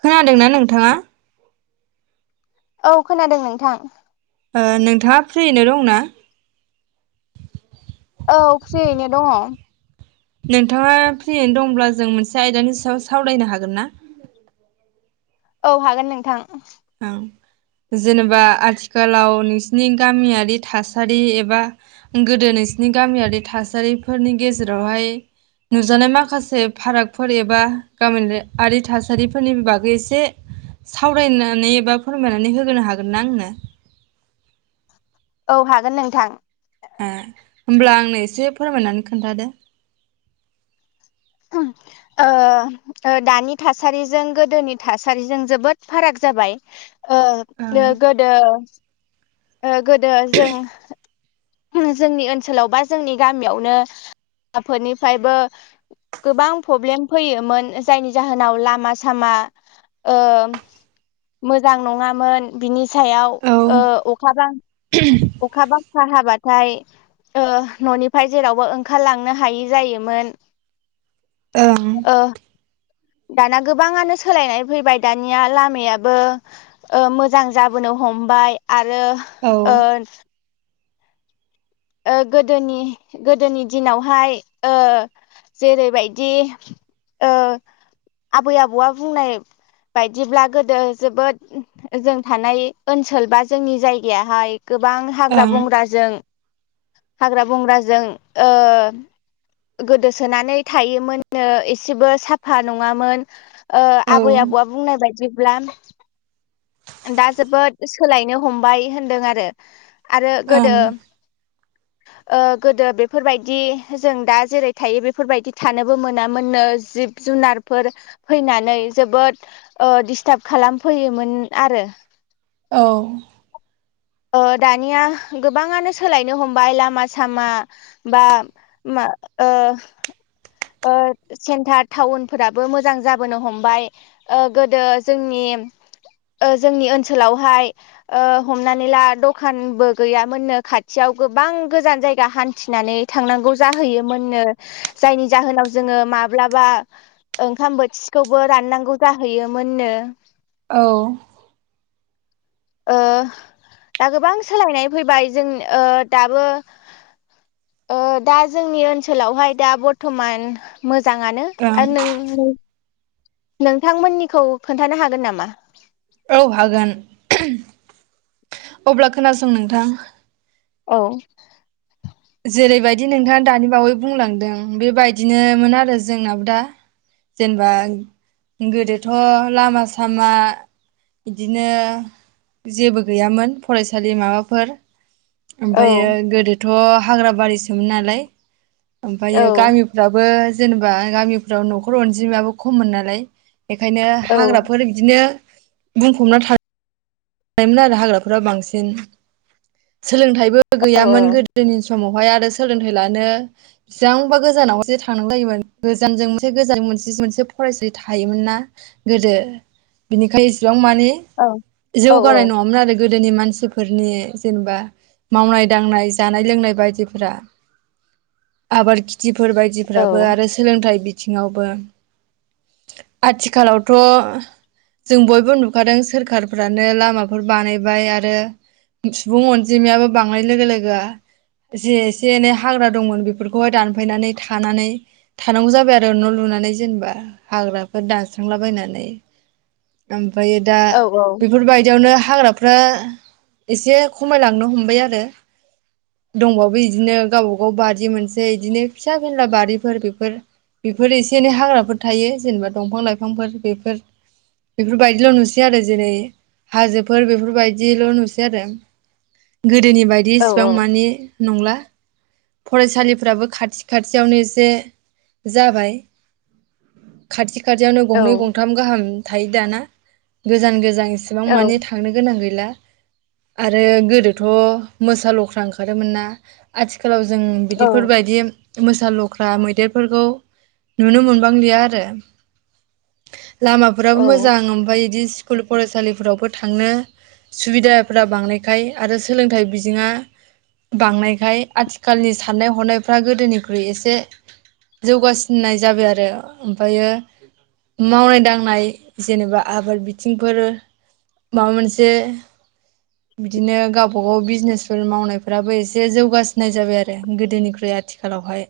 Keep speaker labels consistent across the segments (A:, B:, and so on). A: खोनादोंना नोंथाङा।
B: औ खोनादों नोंथां।
A: ओ नोंथाङा फ्रियैनो दंना
B: औ फ्रियैनो दङ'
A: नोंथाङा फ्रियैनो दंब्ला जों मोनसे आयदानि सायाव सावरायनो हागोन ना
B: औ हागोन नोंथां
A: ओं जेनेबा आथिखालाव नोंसिनि गामियारि थासारि एबा गोदो नोंसिनि गामियारि थासारिफोरनि गेजेरावहाय नुजानाय माखासे फारागफोर एबा गामियारि थासारिफोरनि बागै एसे सावरायनो नै बा फोरमायनानै होनो हागोन ना आंनो
B: औ हागोन नोंथां
A: उम होमब्ला आंनो एसे फोरमायनानै खोन्थादो।
B: ओ दानि थासारिजों गोदोनि थासारिजों जोबोद फाराग जाबाय ओ
A: ओं
B: गोदो ओ गोदो जों जोंनि ओनसोलाव बा जोंनि गामियावनो हाफोरनिफ्रायबो गोबां प्रब्लेम फैयोमोन जायनि जाहोनाव लामा सामा ओ मोजां नङामोन बिनि सायाव
A: औ
B: अखाबां खाहाबाथाय ओ न'निफ्राय जेरावबो ओंखारलांनो हायि जायोमोन।
A: ओं।
B: ओ दाना गोबाङानो सोलायनाय फैबाय दानिया लामायाबो ओ मोजां ओ जाबोनो हमबाय आरो
A: औ
B: ओ ओ गोदोनि गोदोनि दिनावहाय ओ जेरैबायदि ओ आबै आबौआ बुंनाय बायदिब्ला गोदो जोबोद जों थानाय ओनसोल बा जोंनि जायगायाहाय गोबां हाग्रा
A: ओं
B: बंग्राजों हाग्रा बंग्राजों ओ गोदोसोनानै थायोमोननो एसेबो साफा नङामोन ओ
A: औ
B: आबै आबौआ
A: ओं
B: बुंनाय बायदि ब्ला दा जोबोद सोलायनो हमबाय होनदों आरो। आरो गोदो ओ गोदो बेफोरबायदि जों दा जेरै थायो बेफोरबायदि थानोबो मोनामोननो जिब जुनारफोर फैनानै जोबोद ओ दिसस्टार्ब खालामफैयोमोन आरो।
A: औ।
B: ओ दानिया गोबाङानो सोलायनो हमबाय लामा सामा बा ओ ओ सेन्टार टाउनफोराबो मोजां जाबोनो हमबाय ओ गोदो जोंनि ओ जोंनि ओनसोलावहाय ओ नानै ला दखानबो गैयामोननो खाथियाव गोबां गोजान जायगा हान्थिनानै थांनांगौ जाहैयोमोननो जायनि जाहोनाव जोङो माब्लाबा ओंखाम बोथिसेखौबो राननांगौ जाहैयोमोननो।
A: औ।
B: ओ दा गोबां सोलायनाय फैबाय जों ओ दाबो ओ दा जोंनि ओनसोलावहाय दा बर्थमान मोजाङानो आरो नों नोंथांमोननिखौ खोन्थानो हागोन नामा?
A: औ हागोन अब्ला खोनासं नोंथां।
B: औ।
A: जेरैबायदि नोंथाङा दानि बावै ओमफायो
B: औ
A: गोदो थ' हाग्रा बारि सोमोन नालाय। ओमफायो
B: औ
A: गामिफ्राबो जेनेबा गामिफ्राव न'खर अनजिमायाबो खममोन नालाय। बेखायनो
B: औ
A: हाग्राफोर बिदिनो बुंफबना था थायोमोन आरो हाग्राफोराव बांसिन। सोलोंथाइबो
B: औ
A: गैयामोन गोदोनि समावहाय आरो सोलोंथाइ लानो बेसेबांबा गोजानावसे थांनांगौ जायोमोन गोजानजों मोनसे गोजान मोनसे मोनसे फरायसालि थायोमोन ना गोदो बिनिखाय एसेबां मान मानि
B: औ औ
A: जौगानाय नङामोन आरो। गोदोनि मानसिफोरनि जेनेबा मावनाय दांनाय जानाय लोंनाय बायदिफोरा आबाद दिफोर
B: औ
A: बायदिफ्राबो आरो सोलोंथाइ बि थिङाब्लाबो आथिखालावथ' जों बयबो नुखादों सोरखार- फ्रानो लामाफोर बानायबाय आरो सुबुं अनजिमायाबो बांनाय लोगो लोगो जे एसे एनै हाग्रा दंमोन बेफोरखौहाय दानफायनानै थानानै थानांगौ जाबाय आरो न' लुनानै जेनेबा हाग्राफोर दानस्रांलाबायनानै। ओमफ्राय दा
B: औ औ
A: बेफोरबायदियावनो हाग्राफ्रा एसे खमायलांनो हमबाय आरो दंबावो बिदिनो गावबा गाव बारि मोनसै बिदिनो फिसा फेनला बारिफोर बेफोर बेफोर एसे एनै हाग्राफोर थायो जेनेबा दंफां लाइफांफोर बेफोर बेफोरबायायदिल' नुसै आरो जेरै हाजोफोर बेफोरबायदिल' नुसै आरो गोदोनि बायदि
B: औ
A: इसिबां मानि नंला फरायसालिफ्राबो खाथि खाथियावनो एसे जाबाय खाथि खाथियावनो
B: औ
A: गंनै गंथाम गाहाम थायो दाना गोजान गोजान एसेबां मानि थांनो गोनां गै ला आरो गोदोथ' मोसा लख्रा ओंखारोमोन ना आथि खालाव जों बिदिफोरबायदि मोसा लख्रा मैदेरफोरखौ नुनो मोनबांलिया आरो
B: औ
A: लामाफोराबो मोजां ओमफाय इदि स्कुल फरायसालिफोर फोरावबो थांनो सुबिदाफोरा बांनायखाय आरो सोलोंथाइ बिजोङा बांनायखाय आथिखालनि साननाय हनायफ्रा गोदोनिख्रुइ एसे जौगासिननाय जाबाय आरो ओमफ्रायो मावनाय दांनाय जेनेबा आबाद बिथिंफोर माबा मोनसे बिदिनो गावबा गाव बिजनेसफोर मावनायफोराबो एसे जौगासिनाय जाबाय आरो गोदोनिख्रुइ आथिखालावहाय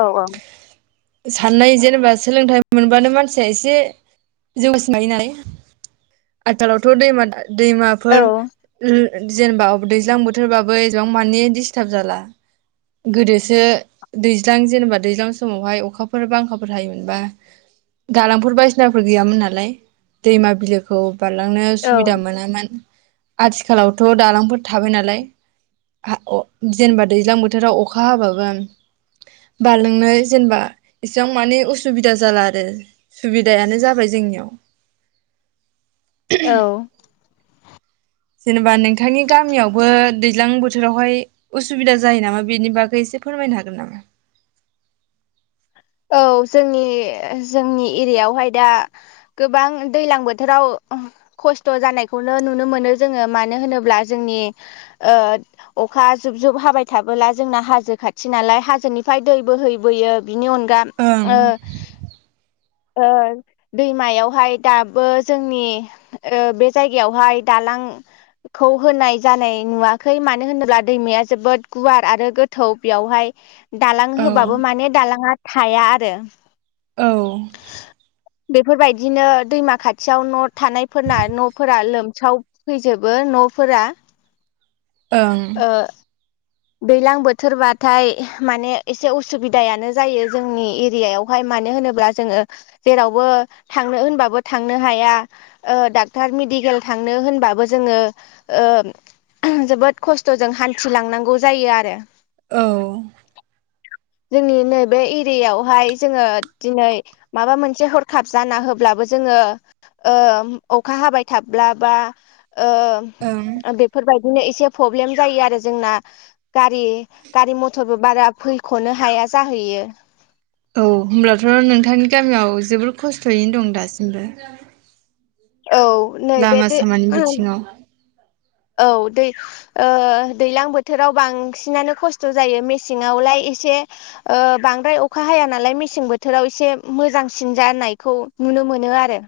B: औ औ
A: साननाय जेनेबा सोलोंथाइ मोनबानो मानसिया एसे जौगासिनो हायो नालाय आथिखालावथ' दैमा दैमाफोर जेनेबाब दैज्लां बोथोरबाबो एसेबां मानि दिस्टार्ब जाला गोदोसो दैज्लां जेनेबा दैज्लां समावहाय अखाफोर बांखाफोर हायोमोनबा दालांफोर बायदिसिनाफोर गैयामोन नालाय दैमा बिलोखौ बारलांनो सुबिदा मोनामोन आथिखालावथ' दालांफोर थाबाय नालाय जेनेबा दैज्लां बोथोराव अखा हाबाबो बारलांनो जेनेबा इसेबां मानि उसुबिदा जाला आरो सुबिदायानो जाबाय जोंनियाव
B: औ
A: जेनेबा नोंथांनि गामियावबो दैज्लां बोथोरावहाय उसुबिदा जायो नामा बेनि बागै एसे फोरमायनो हागोन नामा?
B: औ जोंनि - जोंनि एरियायावहाय दा गोबां दैज्लां बोथोराव खस्थ' जानायखौनो नुनो मोनो जोङो मानो होनोब्ला जोंनि ओ अखा जुब - जुब हाबाय थाबोला जोंना हाजो खाथि नालाय हाजोनिफ्राय दै बोहैबोयो बिनि अन दा
A: ओं
B: ओ ओ दैमायावहाय दाबो जोंनि ओ बे जायगायावहाय दालांखौ होनाय जानाय नुवाखै मानो होनोब्ला दैमाया जोबोद गुवार आरो गोथौ बेयावहाय दालां
A: औ
B: होबाबो माने दालाङा थाया आरो।
A: औ।
B: बेफोरबायदिनो दैमा खाथियाव नट थानायफोरना न'फोरा लोम साव फैजोबो न'फोरा।
A: ओं।
B: ओ दैलां बोथोरबाथाय माने एसे उसुबिदायानो जायो जोंनि एरियायावहाय मानो होनोब्ला जोङो जेरावबो थांनो होनबाबो थांनो हाया ओ डाक्टार मेडिकेल थांनो होनबाबो जोंङो ओ जोबोद खस्थ'जों हान्थिलांनांगौ जायो आरो।
A: औ।
B: जोंनि नैबे एरियायावहाय जोंङो दिनै माबा मोनसे हरखाब जाना होब्लाबो जोङो ओ अखा हाबाय थाब्ला बा ओ
A: ओं
B: बेफोरबाय बिदिनो एसे प्रब्लेम जायो आरो जोंना। गारि गारि मथरबो बारा फैखनो हाया जाहैयो।
A: औ होनोमब्लाथ नोंथांनि गामियाव जोबोर खस्थयैनो दं दासिमबो।
B: औ नैबे
A: लामा
B: दो
A: सामानि
B: ओ
A: बिथिङाव
B: औ। ओ दैलां बोथोराव बांसिनानो खस्थ' जायो मेसेंआवलाय एसे ओ बांद्राय अखा हाया नालाय मेसें बोथोराव एसे मोजांसिन जानायखौ नुनो मोनो आरो।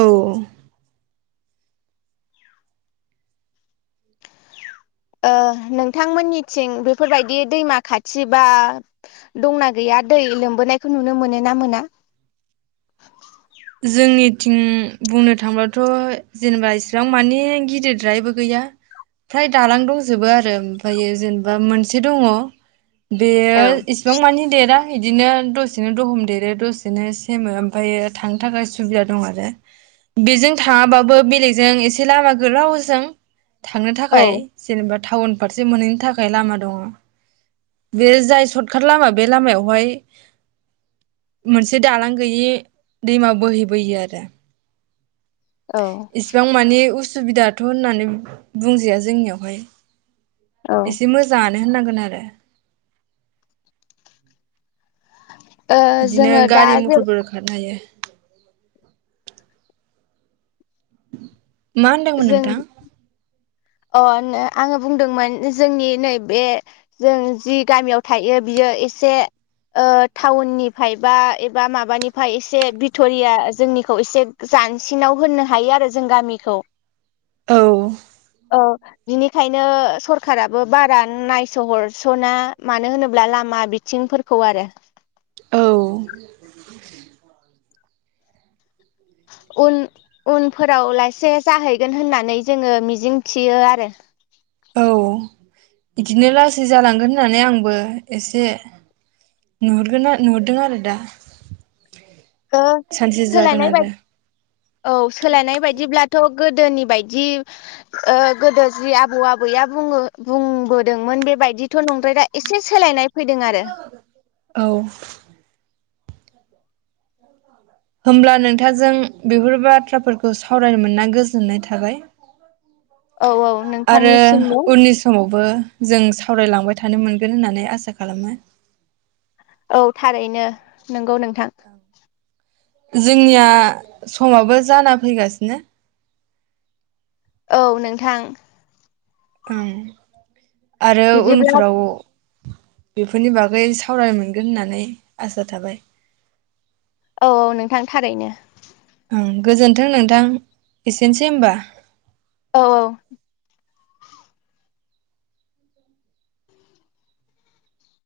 A: औ
B: ओ नोंथांमोननिथिं बेफोरबायदि दैमा खाथि बा दंना गैया दै लोमबोनायखौ नुनो मोनो ना मोना?
A: जोंनिथिं बुंनो थांब्लाथ जेनेबा इसिबां माने गिदिरद्रायबो गैया फ्राय दालां दंजोबो आरो ओमफ्रायो जेनेबा मोनसे दंङ।
B: औ
A: बेयो इसिबां मानि देरा। इदिनो दसेनो दहम देरो दसेनो सेमो ओमफायो थांनो थाखाय सुबिदा दं आरो बेजों थाङाबाबो बेलेगजों एसे लामा गोलावजों थांनो थाखाय
B: औ
A: जेनेबा टाउन फारसे मोनहैनो थाखाय लामा दंङ बे जाय सर्टकाट लामा बे लामायावहाय मोनसे दालां गैयि दैमा बोहैबोयो आरो।
B: औ
A: इसिबां माने उस सुबिदाथ होननानै बुंजाया जोंनियावहाय
B: ओ
A: एसे मोजांङानो। होननांगोन आरो [inaudible] बिदिनो
B: जोङो दा
A: गारि
B: जों
A: मथरफोर खारनो हायो। मा होनदोंमोन
B: जों
A: नोंथां।
B: अ आंङो - आंङो बुंदोंमोन जोंनि नैबे जों जि गामियाव थायो बियो एसे ओ टाउननिफ्राय बा एबा माबानिफ्राय एसे भिट'रिया जोंनिखौ एसे जानसिनाव होननो हायो आरो जों गामिखौ।
A: औ।
B: औ बिनिखायनो सरखाराराबो बारा नायसहरसना मानो होनोब्ला लामा बिथिंफोरखौ आरो।
A: औ। [inaudible]
B: उन उनफोराव लासे जाहैगोन होननानै जोंङो मिजिं थियो आरो।
A: औ बिदिनो लासै जालांगोन होननानै आंबो एसे नुहरो। दों आरो दा। सानसे जागोन
B: सोलायनाय
A: आरो
B: बायदि औ सोलायनाय बायदिब्लाथ'। गोदोनि बायदि गोदो जि आबौ आबैया बुंङो बुंबोदोंमोन बेबायदिथ' नंद्रायला दा एसे सोलायनाय फैदों आरो
A: औ। होमब्ला नोंथांजों बेफोर बाथ्राफोरखौ सावरायनो मोना गोजोननाय थाबाय।
B: औ औ
A: आरो
B: नोंथांनिसिमबो
A: उननि समावबो जों सावरायलांबाय थानो मोनगोन होननानै आसा खालामो।
B: औ थारैनो नोंगौ नों। थां।
A: जोंनिया समाबो जाना फैगासिनो।
B: औ नोंथां।
A: औ। आरो
B: बिदिब्ला
A: उनफ्राव। बेफोरनि बागै सावराय मोनगोन होननानै आसा थाबाय।
B: औ औ नोंथां थारैनो।
A: ओं गोजोन्थों नोंथां एसेनोसै होमबा।
B: औ औ।